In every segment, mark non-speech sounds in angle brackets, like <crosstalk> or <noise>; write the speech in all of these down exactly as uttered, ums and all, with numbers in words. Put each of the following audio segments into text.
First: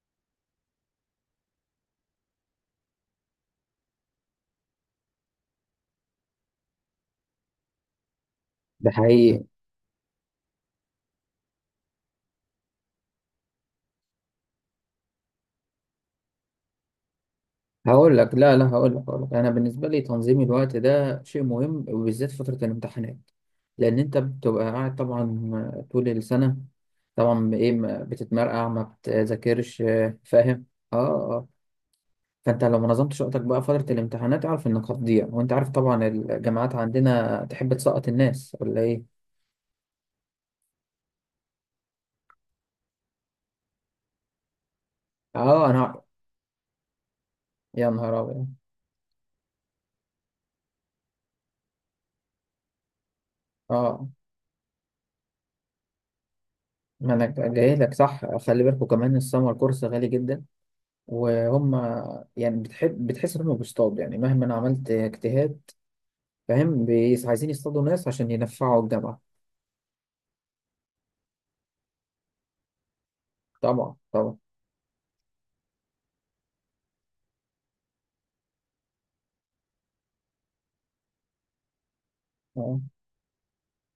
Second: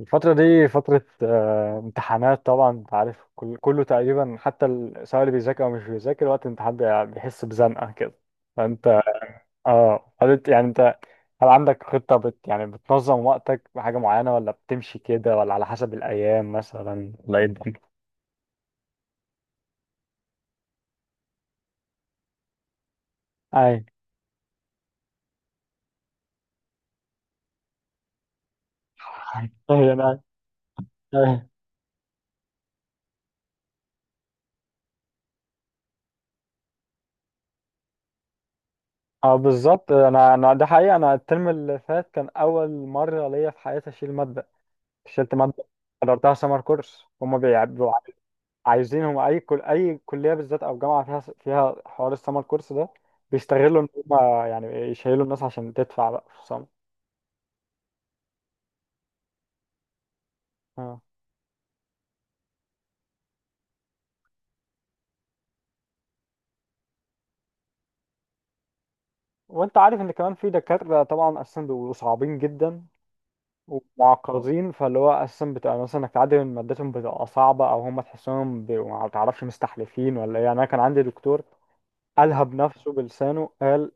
الفترة دي فترة آه، امتحانات طبعا انت عارف كل كله تقريبا حتى ال- سواء اللي بيذاكر او مش بيذاكر وقت الامتحان بي- بيحس بزنقة كده ده فانت حقيقي. اه هل انت- يعني انت هل عندك خطة بت يعني بتنظم وقتك بحاجة معينة ولا بتمشي كده ولا على حسب الأيام مثلا ولا ايه الدنيا؟ هقول لك لا لا هقول لك هقول لك انا بالنسبه لي تنظيم الوقت ده شيء مهم، وبالذات فتره الامتحانات، اي لان انت بتبقى قاعد طبعا طول السنه، طبعا ايه، ما بتتمرقع، ما <laughs> بتذاكرش، اي آه، انا فاهم. اه أي. اه فانت لو ما نظمتش وقتك بقى فتره الامتحانات اعرف انك هتضيع، وانت عارف طبعا الجامعات عندنا تحب تسقط الناس ولا ايه. اه بالظبط انا انا ده حقيقي انا الترم اللي فات كان اول مرة ليا في حياتي اشيل مادة شلت مادة اه انا. حضرتها سمر كورس هما يا بيعبوا نهار ابيض. عايزينهم اي كل اي كليه بالذات او جامعه فيها فيها حوار السمر كورس ده بيستغلوا ان اه، هم يعني يشيلوا الناس عشان تدفع بقى في السمر. ما انا جاي لك، صح، خلي بالكوا كمان السمر كورس غالي جدا، اه. وهم يعني بتحب بتحس إنهم بيصطادوا، يعني مهما أنا عملت اجتهاد، فاهم، بيس- عايزين يصطادوا ناس عشان ينفعوا الجامعة. وانت عارف ان كمان في دكاتره طبعا اساسا بيبقوا صعبين جدا طبعا طبعا. ومعقدين فاللي هو اساسا بتبقى مثلا انك تعدي من مادتهم بتبقى صعبه او هم تحسهم بيبقوا ما تعرفش مستحلفين ولا ايه يعني انا كان عندي دكتور قالها آه. بنفسه بلسانه قال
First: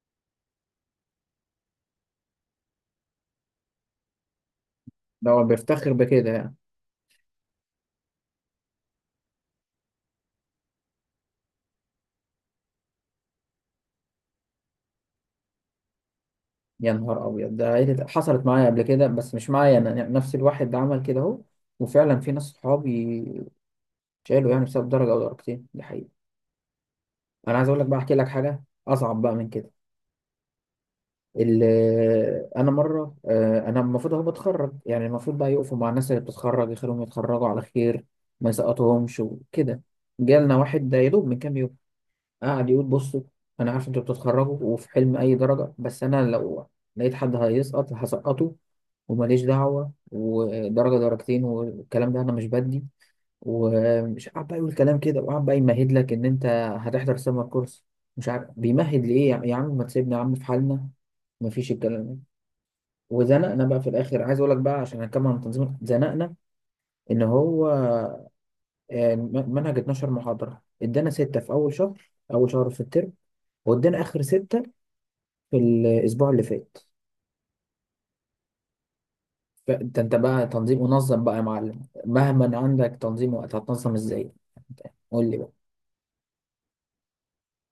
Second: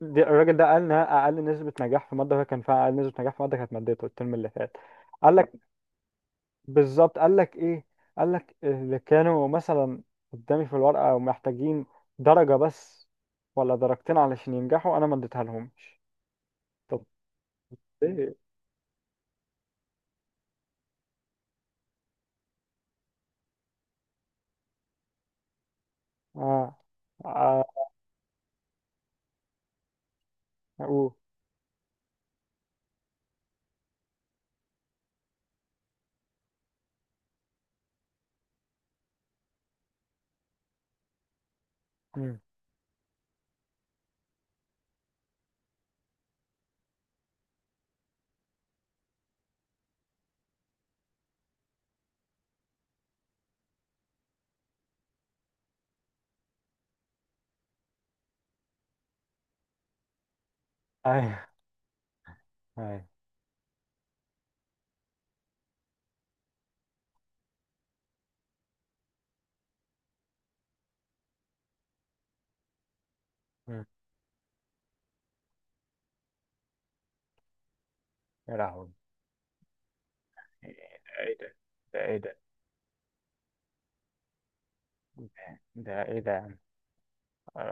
دي الراجل ده قال انها اقل نسبه نجاح في ماده وهي كان فيها اقل نسبه نجاح في ماده كانت مادته الترم اللي فات. ده قال هو لك بيفتخر بكده يعني. بالظبط قال لك ايه، قال لك اللي كانوا مثلا قدامي في الورقه ومحتاجين درجه بس ولا درجتين علشان ينجحوا انا ما اديتها لهمش. يا طب نهار أبيض. ده عيلة- حصلت ليه؟ معايا قبل كده، بس مش معايا أنا يعني، نفس الواحد ده عمل كده أهو. وفعلا في ناس صحابي شالوا يعني بسبب درجة أو درجتين، دي حقيقة. اه أنا اه. عايز أقول لك بقى، أحكي لك حاجة أصعب بقى من كده. أوه. ال- آه، انا مره آه، انا المفروض اهو بتخرج، يعني المفروض بقى يقفوا مع الناس اللي بتتخرج يخليهم يتخرجوا على خير، ما يسقطهمش وكده. جالنا واحد ده يا دوب من كام يوم، مم. قعد يقول بصوا، انا عارف انتوا بتتخرجوا وفي حلم اي درجه، بس انا لو لقيت حد هيسقط هسقطه، وماليش دعوه ودرجه درجتين والكلام ده انا مش بدي. ومش قاعد بقى يقول كلام كده، وقاعد بقى يمهد لك ان انت هتحضر سمر كورس، مش عارف بيمهد ليه. يا يا عم ما تسيبنا يا عم في حالنا، ايوه مفيش الكلام ده. ايوه. وزنقنا بقى في الاخر. عايز اقول لك بقى عشان هنكمل عن تنظيم، زنقنا ان هو آه، م- منهج اتناشر محاضره، ادانا سته في اول شهر اول شهر في الترم، مم. وادانا اخر سته في الاسبوع اللي فات. يا لهوي، فانت انت بقى تنظيم، منظم بقى ايه يا ده؟ معلم. ده ايه ده؟ مهما عندك تنظيم وقت هتنظم ازاي، قول لي بقى. ده ايه ده يا عم؟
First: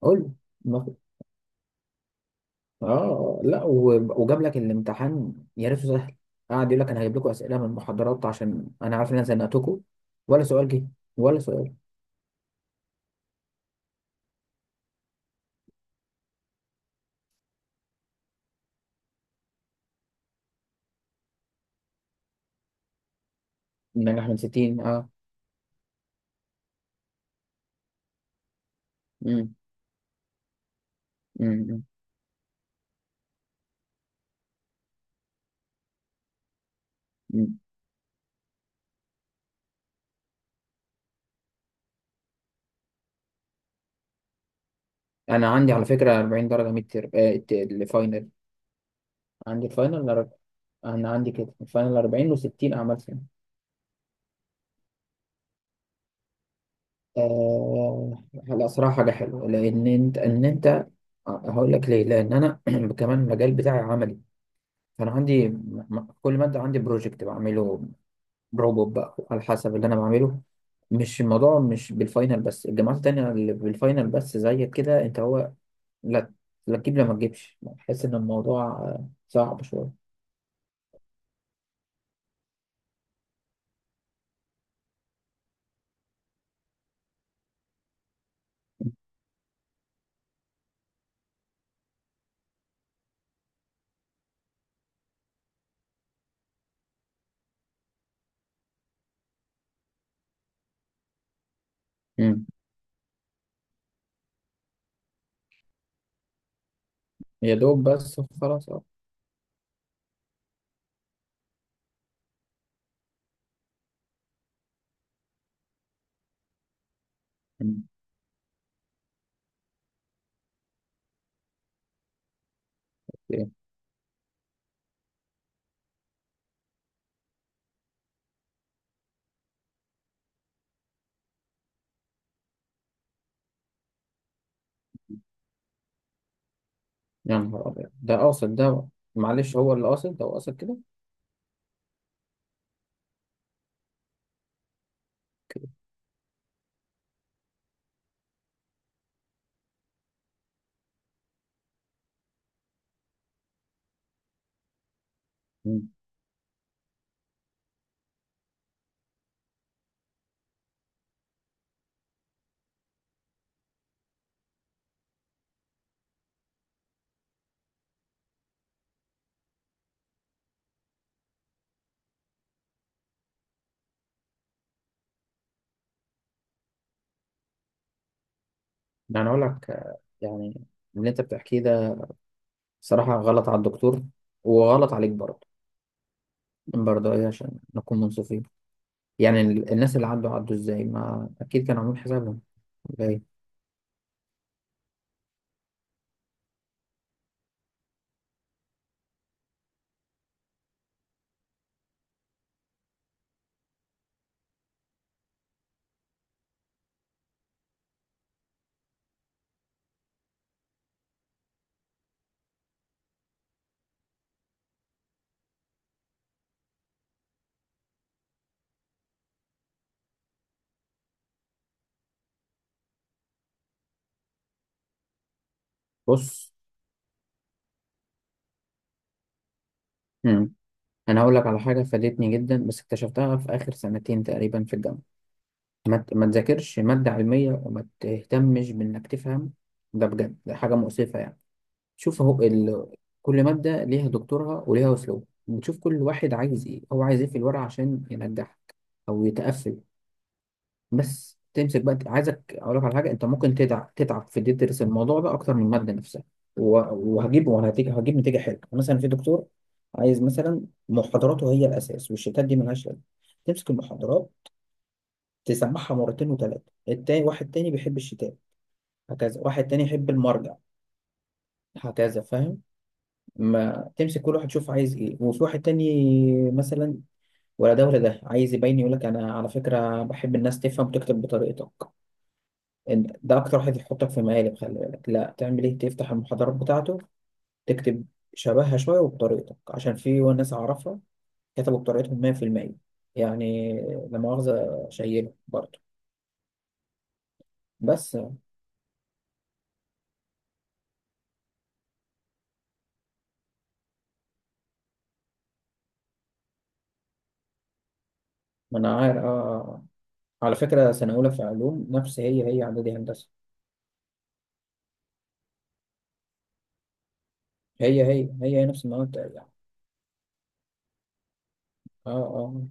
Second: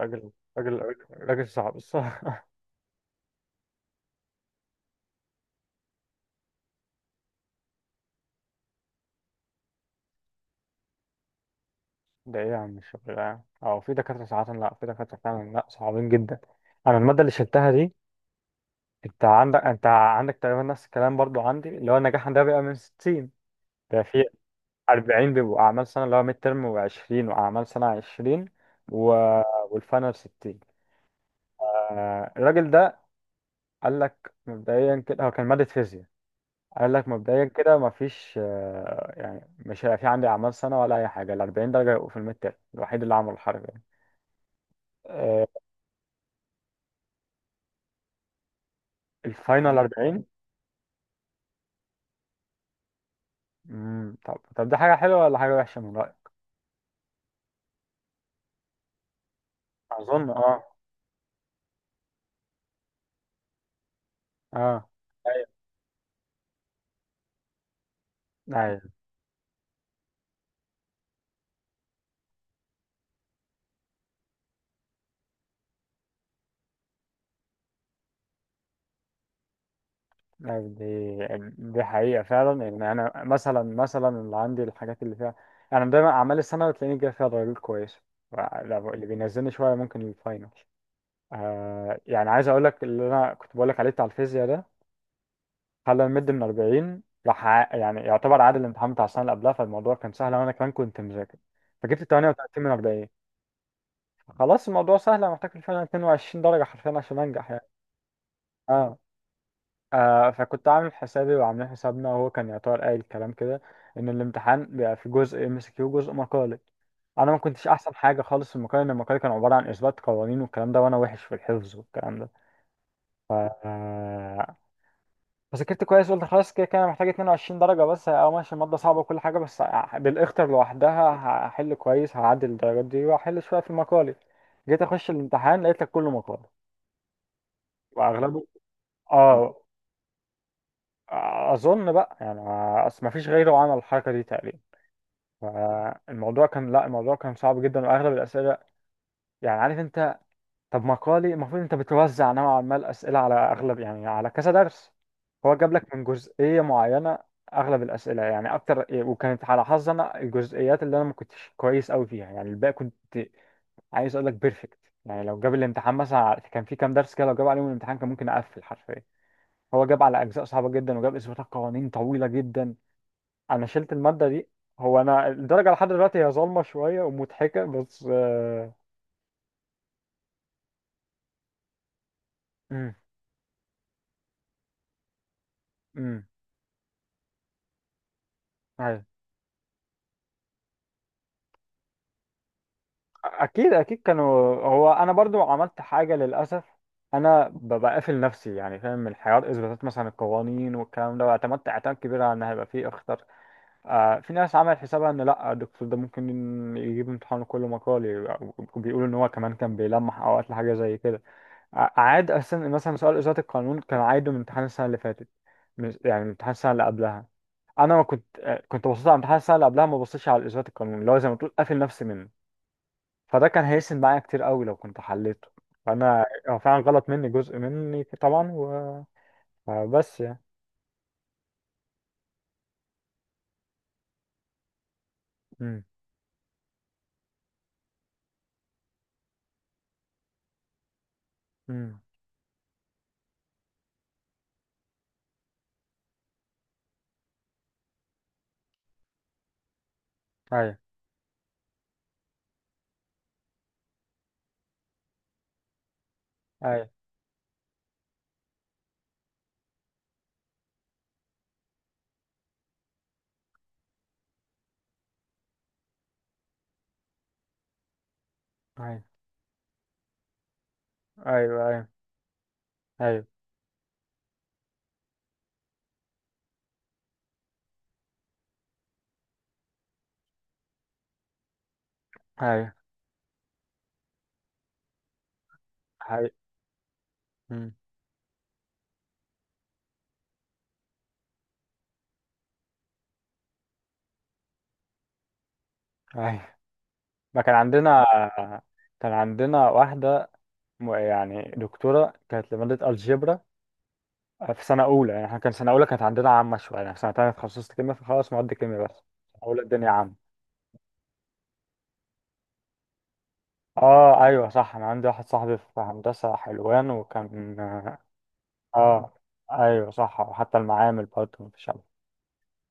قول راجل لي. راجل راجل صعب الصراحة. اه لا، و- وجاب لك الامتحان يا ريته سهل، قعد يقول لك انا هجيب لكم اسئله من المحاضرات عشان انا عارف ان انا زنقتكم، ولا سؤال جه، ولا سؤال. <laughs> ده ايه يا عم الشغل ده؟ او في دكاترة ساعات لا في دكاترة فعلا لا صعبين جدا. انا المادة اللي شلتها دي، انت عندك انت عندك تقريبا نفس الكلام برضو عندي اللي هو النجاح عندها بيبقى من ستين، ده في النجاح من ستين، اه. أربعين بيبقوا اعمال سنه اللي هو ميد ترم، و20 واعمال سنه عشرين و... امم. والفاينل ستين. امم. آه، الراجل ده قال لك مبدئيا كده هو كان ماده فيزياء، قال لك مبدئيا امم، كده مفيش آه، يعني مش هيبقى في عندي اعمال سنه ولا اي حاجه، ال أربعين درجه يبقوا في الميد ترم، الوحيد اللي عمل الحركه دي. آه، انا عندي على فكره اربعين درجه ميد تيرم، آه ت- الفاينل. عندي الفاينل الفاينل أربعين. أر- انا عندي كده الفاينل اربعين و60 اعمال سنه. مم، طب طب ده حاجه حلوه ولا حاجه وحشه من رايك؟ آه لا صراحه حاجه حلوه، لان انت اظن ان اه. انت، آه، هقول لك ليه، لان انا <clears throat> كمان المجال بتاعي عملي، اه فانا عندي م- م- كل ماده عندي بروجكت بعمله، روبوت ايوه، بقى على حسب اللي انا بعمله، مش الموضوع مش بالفاينل بس، الجامعات التانية اللي بالفاينل بس زيك كده انت هو، لا، لا تجيب، لا ما تجيبش، بحس ان الموضوع آه، صعب شوية. يعني دي دي حقيقة فعلا، يعني أنا مثلا مثلا اللي عندي الحاجات اللي فيها، أنا دايما أعمال السنة بتلاقيني جاي فيها درجات كويسة، لو- اللي بينزلني شوية ممكن الفاينل. آه يعني عايز أقول لك اللي أنا كنت بقول لك عليه بتاع الفيزياء ده، خلى المد من أربعين راح ع- يعني يعتبر عادل الامتحان بتاع السنة اللي قبلها، فالموضوع كان سهل وأنا كمان كنت مذاكر، فجبت امم. تمنية وتلاتين من أربعين. خلاص الموضوع سهل، أنا محتاج الفاينل اتنين وعشرين درجة حرفيا عشان أنجح يا يعني. دوب بس، خلاص، اه. اه آه، فكنت عامل حسابي وعاملين حسابنا، وهو كان يعتبر قايل الكلام كده ان الامتحان بيبقى في جزء ام اس كيو وجزء مقالي. انا ما كنتش مم. احسن حاجه خالص في المقالي لان المقالي كان عباره عن اثبات قوانين والكلام ده، وانا وحش في الحفظ والكلام ده. إيه؟ آه، فذاكرت كويس، قلت خلاص كده كده انا محتاج اتنين وعشرين درجه بس او ماشي، الماده صعبه وكل حاجه بس بالاختر لوحدها هحل كويس، هعدي الدرجات دي واحل شويه في المقالي. جيت اخش الامتحان لقيت لك كله مقالي يا نهار ابيض، ده واغلبه. قاصد ده، معلش اه هو اللي قاصد، ده هو قاصد كده اظن بقى يعني اصل ما فيش غيره عمل الحركه دي تقريبا، كده. فالموضوع كان لا، الموضوع كان صعب جدا واغلب الاسئله يعني عارف انت، طب مقالي المفروض انت بتوزع نوعا ما الاسئله على اغلب يعني على كذا درس، هو جاب لك مم. من جزئيه معينه اغلب الاسئله يعني اكتر، وكانت على حظي انا الجزئيات اللي انا ما كنتش كويس قوي فيها، يعني الباقي كنت عايز اقول لك بيرفكت. يعني لو جاب الامتحان مثلا على- كان في كام درس كده لو جاب عليهم الامتحان كان ممكن اقفل حرفيا. هو جاب على اجزاء صعبه جدا وجاب اثباتات قوانين طويله جدا، انا شلت المادة دي. هو انا الدرجة لحد دلوقتي هي ظالمة شوية ومضحكة بس آه، يعني اقول لك، آه، يعني اللي انت بتحكيه ده امم، صراحة غلط على الدكتور، وغلط عليك برضه. امم. برضه ايه عشان نكون منصفين، أيوة. يعني ال- الناس اللي عدوا عدوا ازاي، ما اكيد كانوا عاملين حسابهم، ولا إيه؟ اكيد اكيد كانوا، هو انا برضو عملت حاجة للاسف، انا ب- بقافل نفسي يعني فاهم، من حوار اثباتات مثلا القوانين والكلام ده، واعتمدت اعتماد كبير على ان هيبقى فيه اخطر. آه في ناس عملت حسابها ان لا، الدكتور ده ممكن يجيب امتحان كله مقالي، وبيقولوا ان هو كمان كان بيلمح اوقات لحاجة زي كده. ع- عاد أساسا مثلا سؤال إزالة القانون كان عايده من امتحان السنة اللي فاتت، مش يعني من امتحان السنة اللي قبلها. أنا ما كنت آه، كنت بصيت على امتحان السنة اللي قبلها، ما بصيتش على إزالة القانون اللي هو زي ما تقول قافل نفسي منه. فده كان هيسند معايا كتير قوي لو كنت حليته، فأنا بص. هو فعلا غلط مني جزء مني طبعا و... بس يعني. مم. انا هقول لك على حاجه فادتني جدا، بس اكتشفتها في اخر سنتين تقريبا في الجامعه. أمم، ما ت- ما تذاكرش ماده علميه وما تهتمش بانك تفهم، ده بجد ده حاجه مؤسفه يعني. أمم. شوف اهو ال... كل ماده ليها دكتورها وليها اسلوب، بتشوف كل واحد عايز ايه، هو عايز ايه في الورقه عشان ينجح او يتقفل. أيوه بس تمسك بقى، عايزك اقول لك على حاجه، انت ممكن تتعب تتعب في إن أنت تدرس الموضوع ده اكتر من الماده نفسها، و- أيوه وهجيب وهتيجي هجيب نتيجه حلوه، يعني مثلا في دكتور عايز مثلا محاضراته هي الاساس، والشتات دي ملهاش لازمه، تمسك المحاضرات تسمعها مرتين وثلاثه. التاني واحد تاني بيحب الشتات أيوه هكذا، واحد تاني يحب المرجع أيوه أيوه هكذا، فاهم. أيوه ما تمسك كل واحد يشوف عايز ايه. وفي واحد تاني مثلا ولا ده ولا ده، عايز يبين يقول لك انا على فكره بحب الناس تفهم وتكتب بطريقتك، أيوه انت ده اكتر واحد يحطك في مقالب، خلي بالك، لا تعمل ايه، تفتح أيوه. المحاضرات بتاعته أمم، تكتب شبهها شويه وبطريقتك، عشان في ناس اعرفها كتبوا بطريقتهم مية في المية، يعني، لا مؤاخذه، شايله برضه. أيوه. ما كان عندنا بس كان عندنا واحدة، م- يعني دكتورة كانت لمادة الجبرا في سنة أولى، يعني احنا كان سنة أولى كانت عندنا عامة شوية يعني، في سنة تانية اتخصصت كيمياء فخلاص مواد ما كيمياء بس، انا عارف. آه. سنة أولى آه. الدنيا عامة. على فكره سنه اولى في علوم نفس هي هي اعدادي هندسه، اه ايوه صح، انا عندي واحد صاحبي في هندسة حلوان وكان. هي هي هي هي نفس المواد اه يعني. ايوه صح، وحتى المعامل برضه مفيش عمل. اه. اه.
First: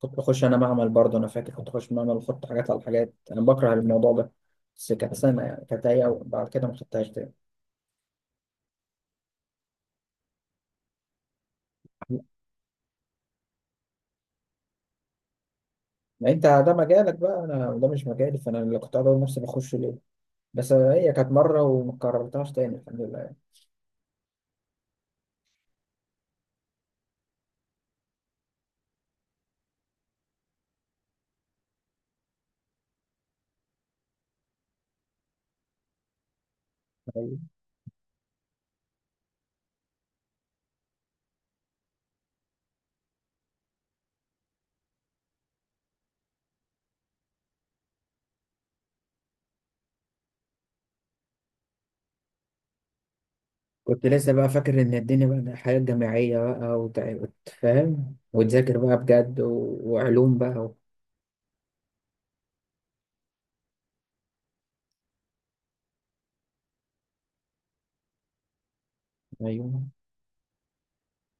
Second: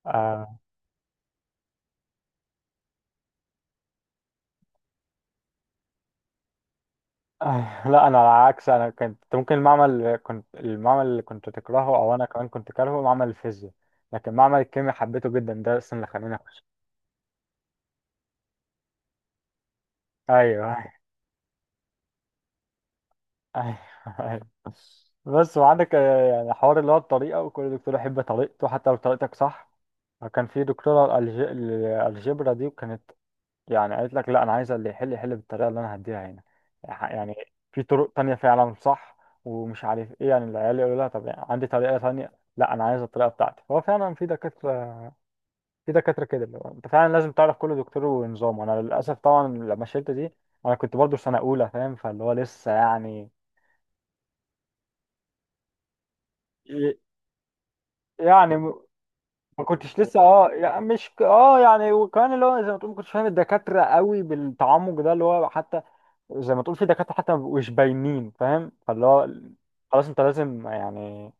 كنت بخش انا آه. معمل برضه، انا فاكر كنت بخش معمل واحط حاجات على حاجات، انا بكره الموضوع ده، بس كانت سنه يعني، كانت هي بعد كده ما خدتهاش تاني. <laughs> آه. لا انا على العكس، انا كنت ممكن المعمل، كنت المعمل اللي كنت تكرهه او انا كمان كنت كارهه معمل الفيزياء، لكن معمل الكيمياء حبيته جدا، ده السنة اللي ما خلاني انت اخش. ده مجالك بقى، انا وده مش مجالي، فانا اللي كنت اقول نفسي بخش ليه، بس ايوه هي كانت مره وما كررتهاش تاني الحمد لله. ايوه. أيوة. بس وعندك آه، يعني حوار اللي هو الطريقه، وكل دكتور يحب طريقته حتى لو طريقتك صح. كان في دكتوره الج- الالجبرا دي وكانت يعني قالت لك لا انا عايزه اللي يحل يحل بالطريقه اللي انا هديها هنا، يعني يعني. في طرق تانية فعلا صح ومش عارف ايه، يعني العيال يقولوا لها طب يعني عندي طريقه تانية، لا انا عايزه الطريقه بتاعتي. هو فعلا في دكاتره، في دكاتره كده اللي هو انت فعلا لازم تعرف كل دكتور ونظامه. انا للاسف طبعا لما شلت دي انا كنت برضو في سنه اولى فاهم، فاللي هو لسه يعني، كنت لسه بقى فاكر ان الدنيا بقى حياه جامعيه بقى، وتع- وتفهم يعني وتذاكر ما بقى بجد، و... كنتش لسه وعلوم اه بقى و... يعني مش ك- اه يعني وكمان اللي هو زي ما تقول، ما كنتش فاهم الدكاتره قوي بالتعمق ده اللي هو حتى زي ما تقول في دكاتره حتى ما بيبقوش باينين فاهم، فاللي هو ايوه خلاص انت لازم يعني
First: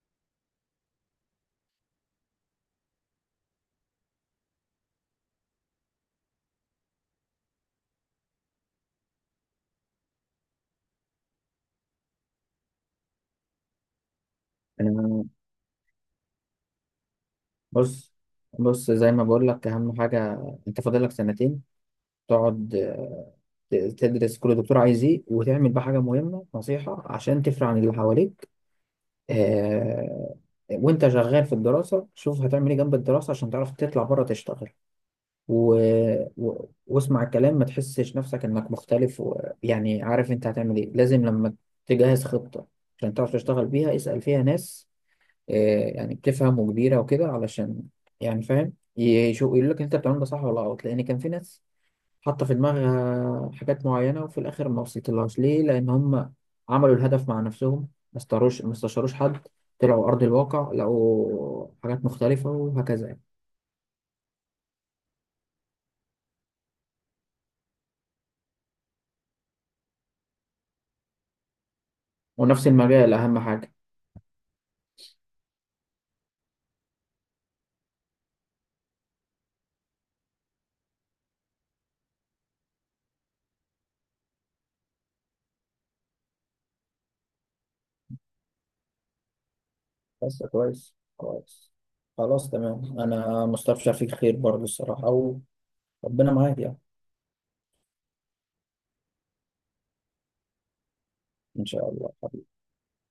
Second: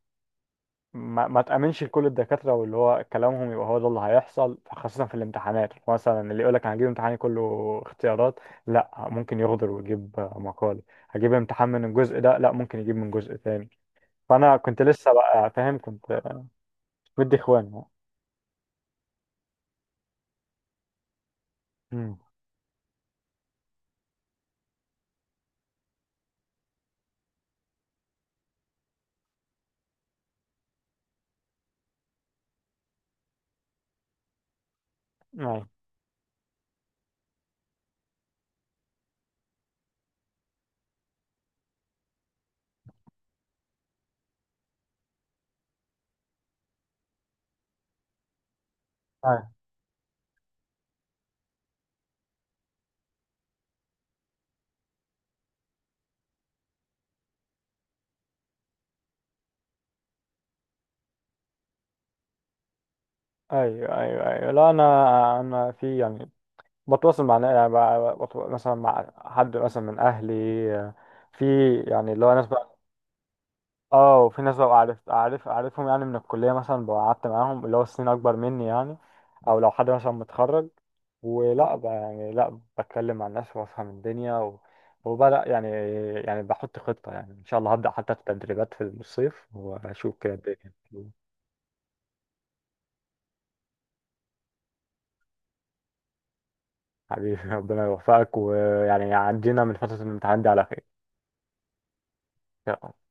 ما, ما تامنش لكل الدكاتره واللي هو كلامهم يبقى هو ده اللي هيحصل، خاصه في الامتحانات مثلا اللي يقول لك انا هجيب امتحاني كله اختيارات، لا ممكن يغدر ويجيب مقال، هجيب امتحان من الجزء ده لا ممكن يجيب من جزء تاني. فانا كنت لسه انا. بقى فاهم كنت مدي اخوان يعني. بص بص زي ما بقول لك، اهم حاجه انت فاضل لك سنتين، امم. تقعد، آه، ت- تدرس كل دكتور عايز ايه، وتعمل بقى حاجه مهمه، نصيحه عشان تفرق عن اللي حواليك، آه، وانت شغال في الدراسة، شوف هتعمل ايه جنب الدراسة عشان تعرف تطلع بره تشتغل، و... و... واسمع الكلام، ما تحسش نفسك انك مختلف، و... يعني عارف انت هتعمل ايه، لازم لما تجهز خطة عشان تعرف تشتغل بيها اسأل فيها ناس، آه، يعني بتفهم وكبيرة وكده، علشان يعني فاهم، يشوف أيوة. يقول لك انت بتعمل ده صح ولا غلط. لان كان في ناس حاطة في دماغها حاجات معينة وفي الآخر ما وصلتلهاش، ليه؟ لأن هم عملوا الهدف مع نفسهم، ما استروش ما استشاروش حد، طلعوا أرض الواقع لقوا حاجات مختلفة، وهكذا يعني. ايوه ايوه ايوه لا انا، انا في يعني بتواصل مع نا- يعني ب- بت- مثلا مع حد مثلا من اهلي، في يعني اللي هو ناس ونفس بقى، المجال أهم حاجة. اه وفي ناس بقى عارف عارف عارفهم يعني من الكليه مثلا، بقى قعدت معاهم اللي هو سنين اكبر مني يعني، او لو حد مثلا متخرج ولا بقى يعني، لا بتكلم مع الناس وافهم الدنيا و... وبدأ يعني، يعني بحط خطة يعني إن شاء الله هبدأ حتى التدريبات في الصيف وأشوف كده بس الدنيا. كويس كويس، خلاص تمام، انا مستبشر فيك خير برضه الصراحه، وربنا معاك يعني. حبيبي ربنا يوفقك، ويعني عدينا من فترة الامتحان دي على خير. ان شاء الله. يلا.